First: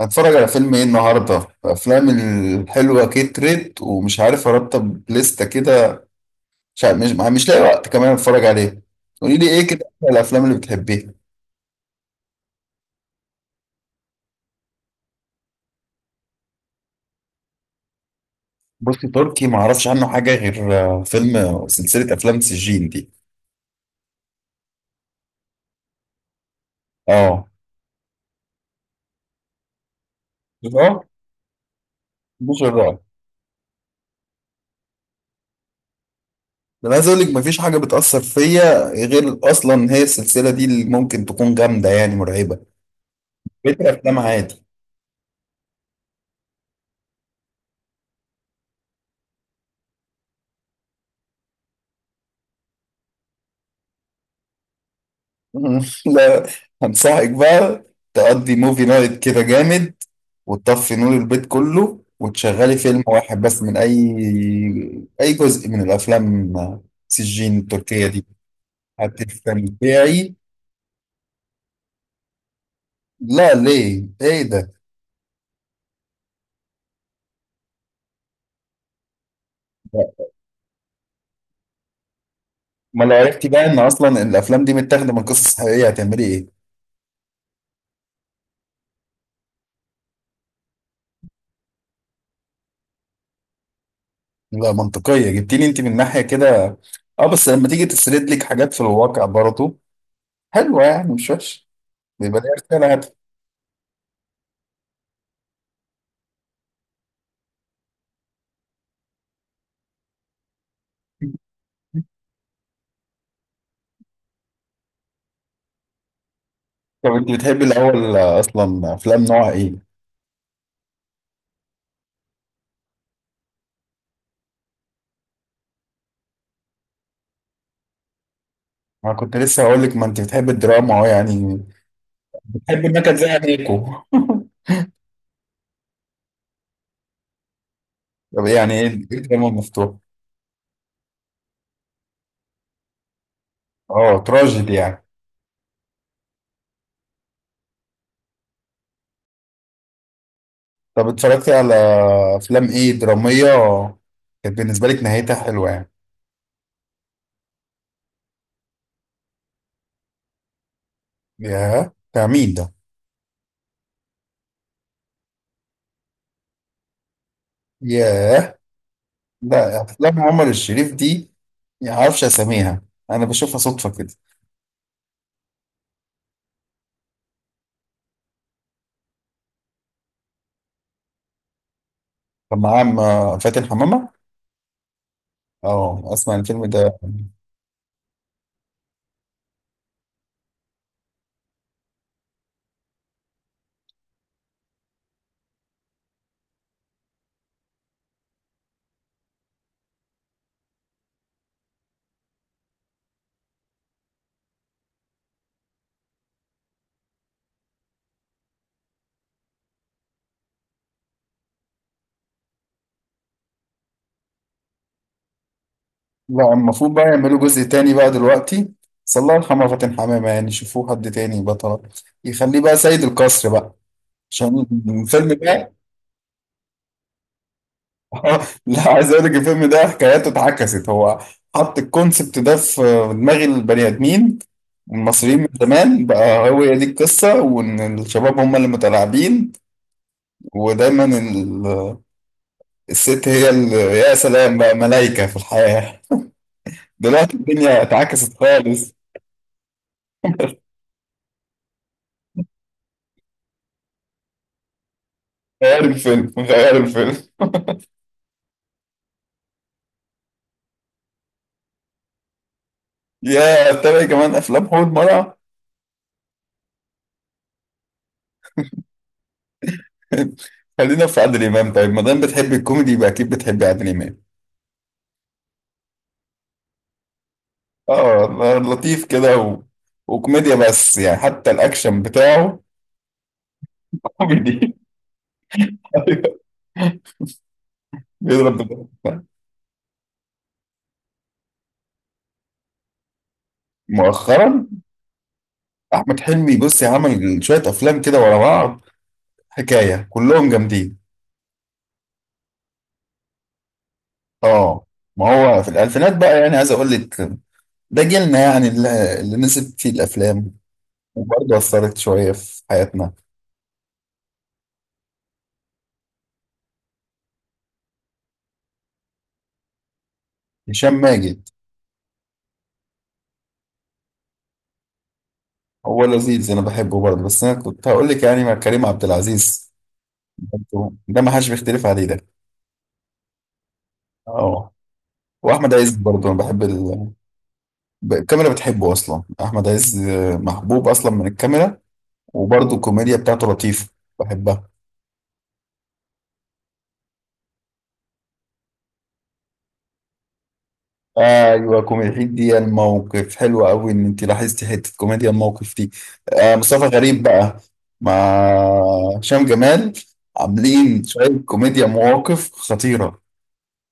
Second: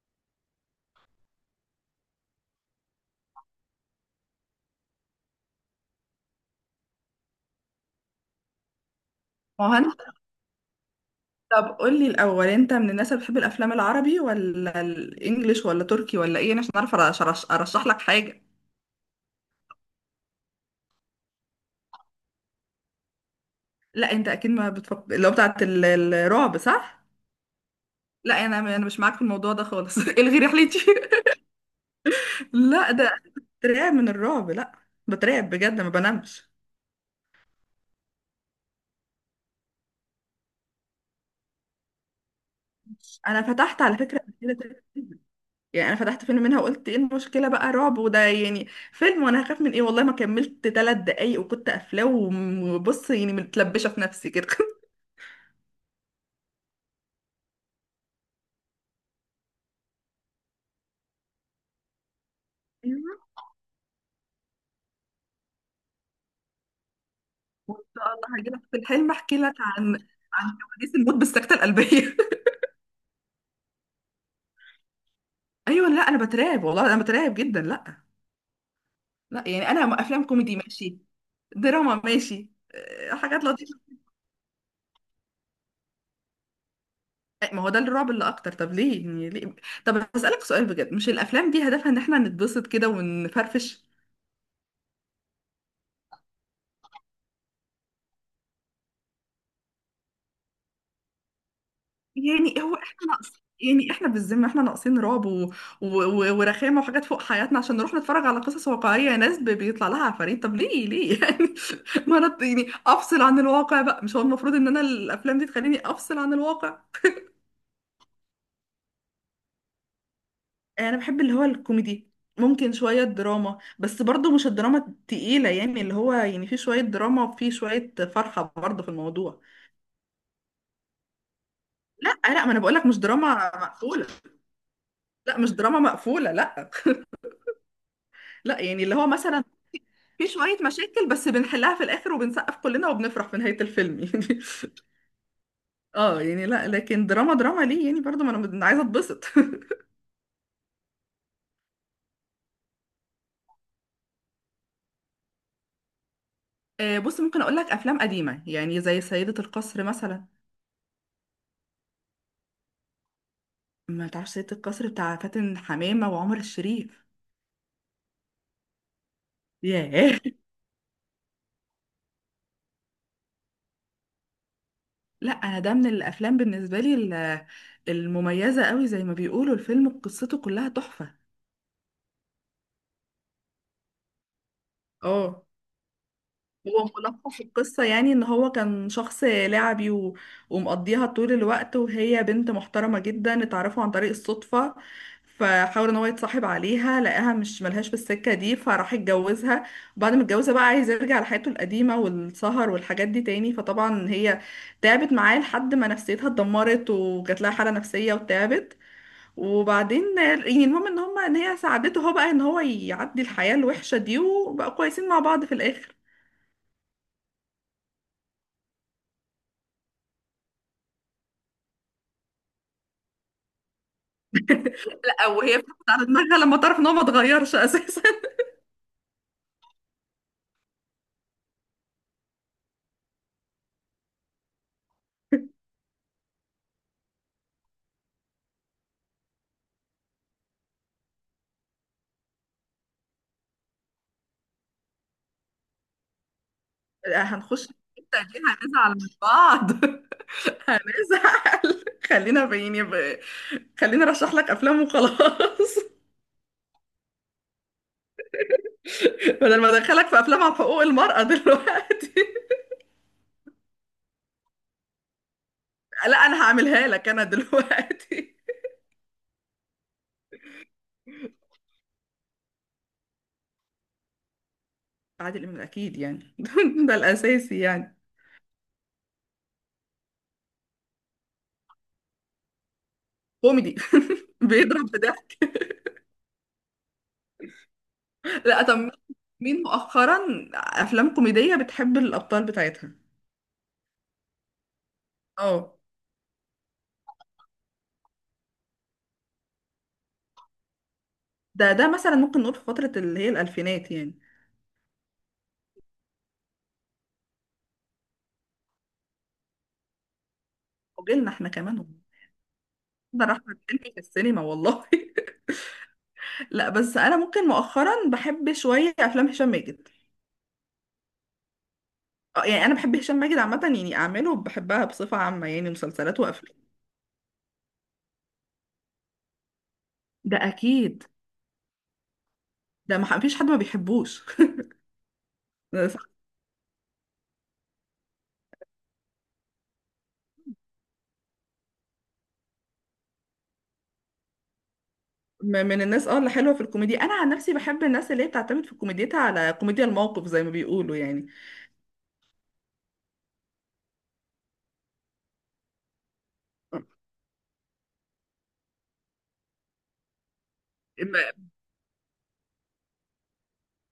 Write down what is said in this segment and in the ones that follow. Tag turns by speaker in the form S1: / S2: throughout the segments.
S1: هتفرج على فيلم ايه النهارده؟ افلام الحلوه كترت ومش عارف ارتب لستة كده. مش عارف، مش لاقي وقت كمان اتفرج عليه. قولي لي
S2: ما
S1: ايه
S2: هو
S1: كده
S2: انت،
S1: أكتر الافلام اللي بتحبيها.
S2: طب قول لي الاول انت من الناس اللي بتحب الافلام العربي ولا الانجليش ولا تركي ولا ايه عشان اعرف ارشح لك حاجه؟
S1: بصي، تركي ما اعرفش عنه حاجه غير فيلم، سلسله افلام سجين دي.
S2: لا، انت اكيد ما بتفكر اللي هو بتاعت الرعب، صح؟
S1: اه.
S2: لا، انا مش معاك في الموضوع ده خالص. الغي رحلتي.
S1: اه، مش
S2: لا
S1: الرعب.
S2: ده، بترعب من الرعب، لا، بترعب بجد ما بنامش.
S1: ده انا عايز اقول لك مفيش حاجه بتاثر فيا غير اصلا هي السلسله دي اللي ممكن تكون جامده يعني مرعبه.
S2: انا
S1: بقيت
S2: فتحت على فكره
S1: الافلام
S2: قبل كده
S1: عادي.
S2: 3 فيلم. يعني انا فتحت فيلم منها وقلت ايه المشكله بقى، رعب وده يعني فيلم وانا هخاف من ايه، والله ما كملت 3 دقايق وكنت قافلاه وبص يعني متلبشه في نفسي كده.
S1: لا، هنصحك بقى تقضي موفي نايت كده جامد وتطفي نور البيت كله وتشغلي فيلم واحد بس من أي أي جزء من الأفلام سجين
S2: وان شاء
S1: التركية دي،
S2: الله هجيلك في الحلم احكي لك عن
S1: هتستمتعي.
S2: عن كواليس الموت بالسكته القلبيه.
S1: لا ليه؟ إيه ده؟
S2: ايوه، لا انا بترعب والله انا بترعب جدا، لا، لا يعني انا افلام
S1: لا.
S2: كوميدي ماشي، دراما ماشي،
S1: ما لو
S2: حاجات
S1: عرفتي بقى إن
S2: لطيفه.
S1: أصلا الأفلام دي متاخدة من قصص حقيقية، هتعملي إيه؟
S2: ما هو ده الرعب اللي اكتر، طب ليه، يعني ليه؟ طب هسألك سؤال بجد، مش الافلام دي هدفها ان احنا نتبسط كده ونفرفش؟
S1: لا، منطقية جبتيني أنت من ناحية كده. أه، بس لما تيجي تسرد لك حاجات في الواقع برضه حلوة، يعني مش وحش، بيبقى ليها
S2: يعني هو
S1: رسالة
S2: احنا
S1: هادفة.
S2: ناقص؟ يعني احنا بالذمه احنا ناقصين رعب ورخامه وحاجات فوق حياتنا عشان نروح نتفرج على قصص واقعيه يا ناس، بيطلع لها عفاريت، طب ليه ليه؟ يعني ما انا يعني افصل عن الواقع بقى، مش هو المفروض ان انا الافلام دي تخليني افصل عن الواقع؟
S1: طب أنت بتحبي الأول أصلا أفلام نوع إيه؟
S2: انا بحب اللي هو الكوميدي، ممكن شويه دراما بس برضو مش الدراما التقيله، يعني اللي هو يعني في شويه دراما وفي شويه فرحه برضو في
S1: أنا كنت
S2: الموضوع.
S1: لسه هقول لك، ما أنت بتحبي الدراما أهو يعني.
S2: لا لا، ما انا
S1: أحب
S2: بقولك مش
S1: إنك زي
S2: دراما
S1: أنيكو.
S2: مقفوله، لا مش دراما مقفوله، لا،
S1: طب
S2: لا
S1: يعني
S2: يعني
S1: ايه
S2: اللي هو
S1: إيه
S2: مثلا
S1: الدراما المفتوحة؟
S2: في شوية مشاكل بس بنحلها في الآخر وبنسقف كلنا وبنفرح في نهاية الفيلم
S1: اه
S2: يعني.
S1: تراجيدي يعني.
S2: اه، يعني لا، لكن دراما دراما ليه يعني؟ برضو ما انا عايزة اتبسط.
S1: طب اتفرجتي على افلام ايه درامية كانت بالنسبة لك نهايتها حلوة يعني؟
S2: آه، بص، ممكن اقول لك افلام قديمة يعني زي سيدة القصر مثلا.
S1: ياه، بتاع مين ده؟
S2: ما تعرفش سيدة القصر بتاع فاتن حمامة وعمر الشريف؟
S1: ياه. لا، افلام
S2: ياه.
S1: عمر الشريف دي ما اعرفش اساميها، انا بشوفها صدفة كده.
S2: لا انا ده من الافلام بالنسبة لي المميزة قوي، زي ما بيقولوا الفيلم قصته كلها تحفة.
S1: كان معاه فاتن حمامة.
S2: اه.
S1: اه، اسمع الفيلم
S2: هو
S1: ده.
S2: ملخص القصة يعني ان هو كان شخص لعبي ومقضيها طول الوقت، وهي بنت محترمة جدا اتعرفوا عن طريق الصدفة، فحاول ان هو يتصاحب عليها لقاها مش ملهاش بالسكة دي فراح يتجوزها، وبعد ما اتجوزها بقى عايز يرجع لحياته القديمة والسهر والحاجات دي تاني، فطبعا هي تعبت معاه لحد ما نفسيتها اتدمرت وجات لها حالة نفسية وتعبت، وبعدين يعني المهم ان هما ان هي ساعدته هو بقى ان هو يعدي الحياة الوحشة دي وبقى كويسين مع بعض في الاخر.
S1: لا، المفروض بقى يعملوا جزء تاني بقى دلوقتي، بس الله يرحمه فاتن حمامة، يعني شوفوه حد تاني بطل يخليه بقى سيد القصر بقى عشان الفيلم
S2: او هي
S1: ده.
S2: بتاخد على دماغها لما تعرف ان هو ما اتغيرش اساسا.
S1: لا، عايز اقول لك الفيلم ده حكاياته اتعكست. هو حط الكونسبت ده في دماغ البني ادمين المصريين من زمان بقى، هو هي دي القصة، وإن الشباب هم اللي متلاعبين ودايما الست هي اللي يا سلام بقى ملايكة في الحياة. دلوقتي
S2: هنخش في
S1: الدنيا
S2: الحته
S1: اتعكست
S2: دي هنزعل
S1: خالص.
S2: من بعض. هنزعل. خلينا خليني ارشح لك افلام وخلاص.
S1: غير الفيلم، غير الفيلم.
S2: بدل ما ادخلك في افلام عن حقوق المرأة دلوقتي.
S1: يا تابع كمان أفلام حول مرة.
S2: لا انا هعملها لك انا دلوقتي.
S1: خلينا في عادل إمام، طيب ما دام بتحب الكوميدي يبقى أكيد بتحب عادل إمام.
S2: عادل امام اكيد يعني. ده الاساسي يعني.
S1: اه، لطيف كده وكوميديا، بس يعني حتى الاكشن بتاعه
S2: كوميدي.
S1: كوميدي.
S2: بيضرب بده.
S1: أيوة. بيضرب
S2: لا طب،
S1: بالضرب.
S2: مين مؤخرا افلام كوميدية بتحب الابطال بتاعتها؟
S1: مؤخرا
S2: اه.
S1: احمد حلمي، بص، عمل شويه افلام كده ورا بعض حكايه كلهم جامدين.
S2: ده مثلا ممكن نقول في فترة اللي هي الألفينات يعني.
S1: اه. ما هو في الالفينات بقى يعني عايز اقول لك ده جيلنا يعني اللي نسب فيه الافلام
S2: وجيلنا احنا
S1: وبرضه
S2: كمان
S1: اثرت
S2: والله.
S1: شويه في حياتنا.
S2: ده أحمد حلمي في السينما والله. لا بس أنا ممكن مؤخرا بحب شوية أفلام هشام ماجد.
S1: هشام ماجد؟
S2: آه، يعني أنا بحب هشام ماجد عامة، يعني أعماله بحبها بصفة عامة، يعني
S1: هو
S2: مسلسلات
S1: لذيذ
S2: وأفلام.
S1: انا بحبه برضه، بس انا كنت هقول لك يعني مع كريم عبد العزيز
S2: ده
S1: برضه،
S2: أكيد.
S1: ده ما حدش بيختلف عليه ده.
S2: ده ما فيش حد ما بيحبوش.
S1: اه. واحمد عز برضه انا بحب الكاميرا بتحبه اصلا احمد عز، محبوب اصلا من الكاميرا. وبرضه الكوميديا بتاعته لطيفه، بحبها.
S2: من الناس اه اللي حلوة في الكوميديا، أنا عن نفسي بحب الناس اللي هي بتعتمد في كوميديتها على كوميديا الموقف زي ما بيقولوا يعني.
S1: ايوه، كوميديا دي الموقف حلوه قوي ان انت لاحظتي حته كوميديا الموقف دي. آه، مصطفى غريب بقى مع هشام جمال عاملين
S2: إما
S1: شويه كوميديا مواقف خطيره.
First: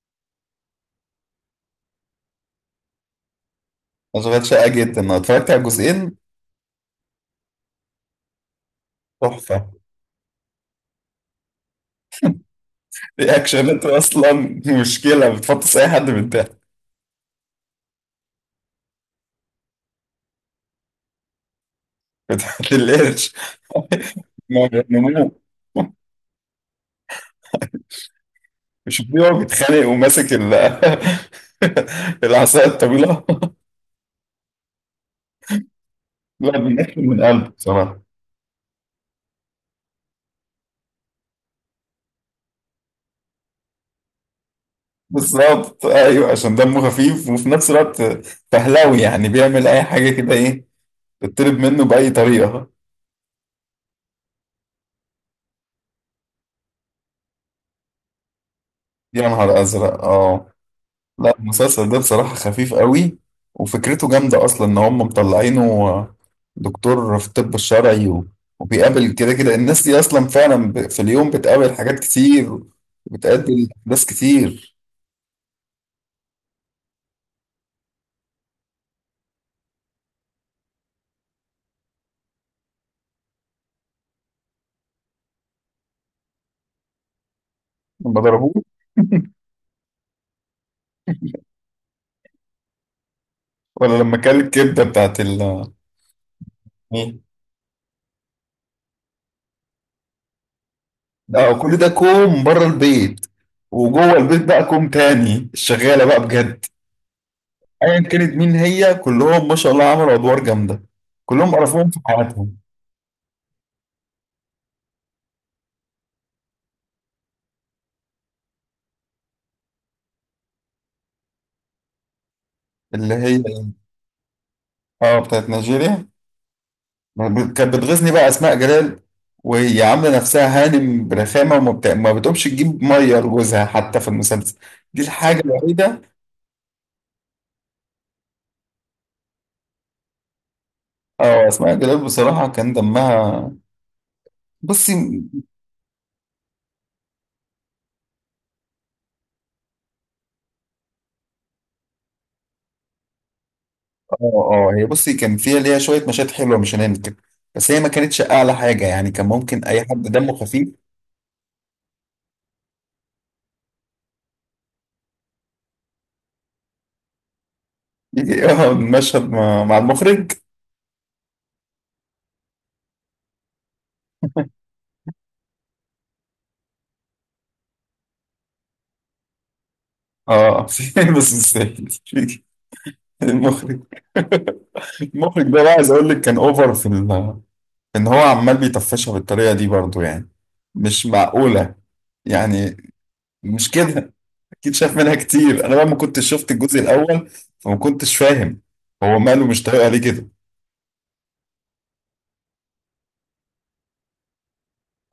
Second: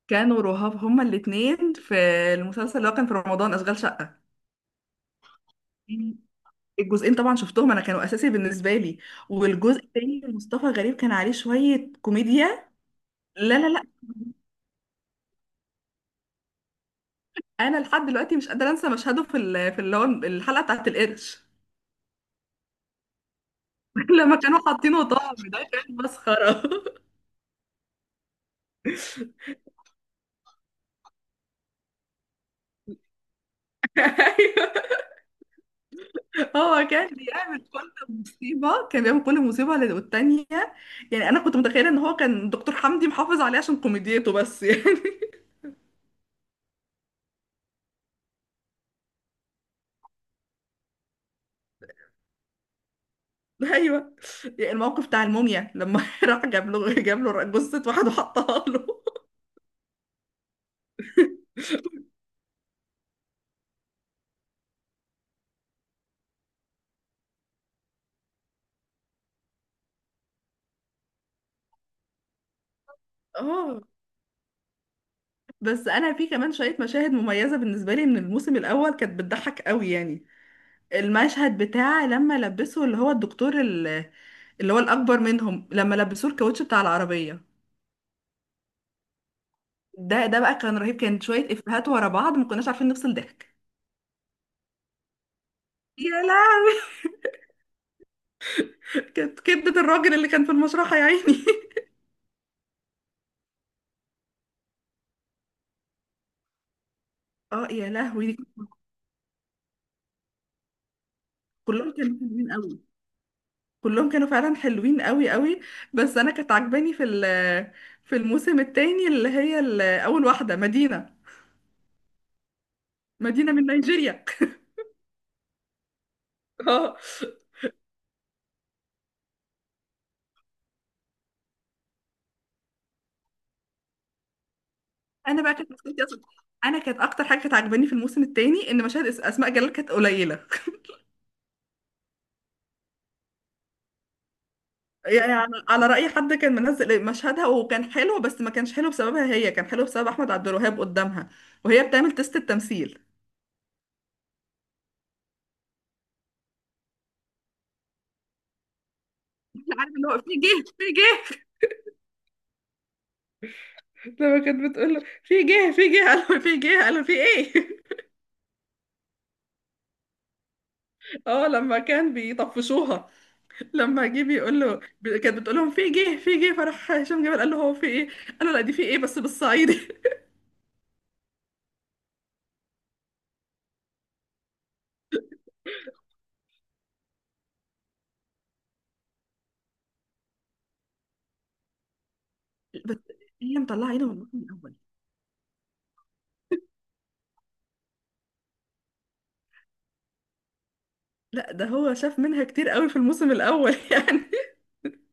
S2: كانوا رهاب هما الاتنين في المسلسل اللي هو كان في رمضان، أشغال شقة.
S1: اشغال شاقه جدا، انا اتفرجت على الجزئين،
S2: الجزئين طبعا شفتهم انا، كانوا اساسي بالنسبه لي.
S1: تحفه.
S2: والجزء التاني مصطفى غريب كان عليه شويه كوميديا. لا لا لا.
S1: رياكشنات اصلا مشكله، بتفطس اي حد من ده.
S2: انا لحد دلوقتي مش قادره انسى مشهده في اللي هو الحلقه بتاعت القرش.
S1: بتاعت القرش.
S2: لما كانوا
S1: ما
S2: حاطينه
S1: بيغنموه،
S2: طعم، ده كان مسخره.
S1: مش بيقعد بيتخانق وماسك العصاية الطويلة.
S2: ايوه،
S1: لا
S2: هو
S1: بيقفل
S2: كان
S1: من قلبه
S2: بيعمل كل
S1: بصراحة.
S2: مصيبه كان بيعمل كل مصيبه والتانيه، يعني انا كنت متخيله ان هو كان دكتور حمدي محافظ عليه عشان كوميديته بس يعني.
S1: بالظبط، ايوه، عشان دمه خفيف وفي نفس الوقت فهلاوي، يعني بيعمل اي حاجة كده ايه تطلب منه بأي طريقة.
S2: ايوه، يعني الموقف بتاع الموميا لما راح جاب له جثه واحد وحطها له.
S1: يا نهار ازرق، اه. لا، المسلسل ده بصراحة خفيف قوي، وفكرته جامدة أصلا إن هم مطلعينه دكتور في الطب الشرعي وبيقابل كده كده الناس دي أصلا فعلا في اليوم بتقابل حاجات كتير وبتقابل
S2: اه.
S1: أحداث كتير.
S2: بس انا في كمان شويه مشاهد مميزه بالنسبه لي من الموسم الاول، كانت بتضحك قوي يعني. المشهد بتاع لما لبسوا اللي هو الدكتور اللي هو الاكبر منهم لما لبسوه الكاوتش بتاع العربيه،
S1: لما ضربوه.
S2: ده ده بقى كان رهيب، كان شويه افيهات ورا بعض ما كناش عارفين نفصل ضحك.
S1: ولا لما كل الكبدة بتاعت ال،
S2: يا لهوي.
S1: مين؟
S2: كانت كبده الراجل اللي كان في المشرحه يا عيني.
S1: لا، وكل ده كوم بره البيت، وجوه البيت بقى كوم تاني الشغالة بقى بجد.
S2: اه يا
S1: أيا كانت
S2: لهوي.
S1: مين هي، كلهم ما شاء الله عملوا أدوار جامدة، كلهم قرفوهم
S2: كلهم
S1: في
S2: كانوا حلوين
S1: حياتهم.
S2: قوي، كلهم كانوا فعلا حلوين قوي قوي. بس انا كانت عجباني في الموسم التاني اللي هي اول واحده مدينه،
S1: اللي هي،
S2: مدينة من نيجيريا.
S1: اه، بتاعت نيجيريا.
S2: اه.
S1: ما كانت بتغيظني بقى اسماء جلال وهي عامله نفسها هانم برخامه ما بتقومش تجيب ميه لجوزها حتى في المسلسل، دي الحاجه
S2: انا بقى كانت
S1: الوحيده.
S2: مشكلتي اصلا، انا كانت اكتر حاجه كانت عاجباني في الموسم الثاني ان مشاهد اسماء جلال كانت قليله.
S1: اه، اسماء جلال بصراحه كان دمها، بصي.
S2: يعني على راي حد كان منزل مشهدها وكان حلو، بس ما كانش حلو بسببها هي، كان حلو بسبب احمد عبد الوهاب قدامها وهي بتعمل تيست التمثيل.
S1: اه. اه، هي بصي كان فيها ليها شويه مشاهد حلوه مش هننكر، بس هي ما كانتش اعلى حاجه يعني، كان ممكن اي
S2: عارف
S1: حد
S2: اللي هو في
S1: دمه خفيف.
S2: جه في جه. لما كانت بتقول له في جه في جه، قالوا في جه قالوا في ايه.
S1: يجي، اه، المشهد مع مع المخرج.
S2: اه، لما كان بيطفشوها لما جه بيقول له، كانت بتقول لهم في جه في جه، فراح هشام جبل قال له هو في ايه، قال له لا دي في ايه بس بالصعيدي.
S1: اه. في، بس مستاهل المخرج. المخرج ده بقى عايز اقول لك كان اوفر في ال، ان هو عمال بيطفشها بالطريقه دي برضو يعني، مش معقوله يعني.
S2: بس هي
S1: مش
S2: مطلعه عينه
S1: كده،
S2: من الموسم
S1: اكيد
S2: الاول.
S1: شاف منها كتير. انا بقى ما كنتش شفت الجزء الاول فما كنتش فاهم هو ماله مش طايقها ليه كده.
S2: لا، ده هو شاف منها كتير قوي في الموسم الاول. يعني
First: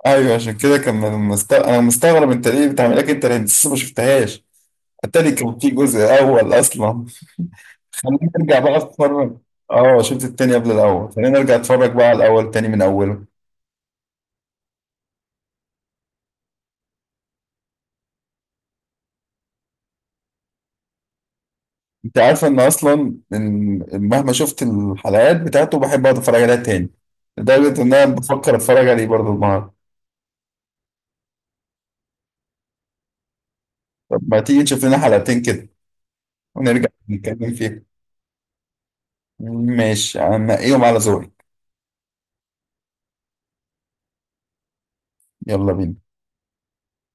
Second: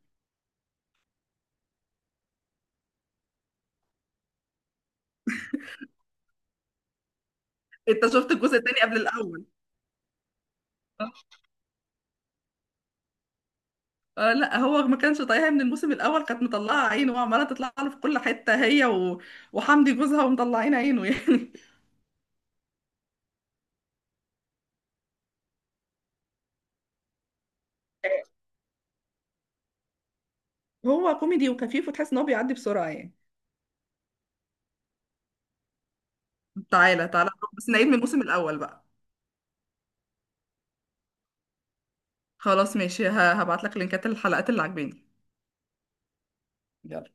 S1: ايوه، عشان كده كان انا مستغرب انت ليه بتعمل لك، انت لسه ما شفتهاش التاني كان في جزء اول اصلا.
S2: انت
S1: خلينا
S2: شفت الجزء
S1: نرجع بقى
S2: التاني قبل
S1: اتفرج.
S2: الاول؟
S1: اه، شفت التاني قبل الاول، خلينا نرجع اتفرج بقى على الاول تاني من اوله.
S2: آه، لا هو ما كانش طايقها من الموسم الاول، كانت مطلعه عينه وعماله تطلع له في كل حته، هي وحمدي جوزها ومطلعين عينه يعني.
S1: انت عارفه ان اصلا ان مهما شفت الحلقات بتاعته بحب اقعد اتفرج عليها تاني، لدرجه ان انا بفكر اتفرج عليه برضه النهارده.
S2: هو كوميدي وخفيف وتحس ان هو بيعدي بسرعه يعني.
S1: طب ما تيجي نشوف لنا حلقتين كده ونرجع
S2: تعالى تعالى،
S1: نتكلم
S2: بس
S1: فيها.
S2: نعيد من الموسم الاول بقى.
S1: ماشي، انا هنقيهم على ذوقي.
S2: خلاص ماشي، هبعت لك لينكات الحلقات اللي عاجباني.
S1: يلا بينا.
S2: يلا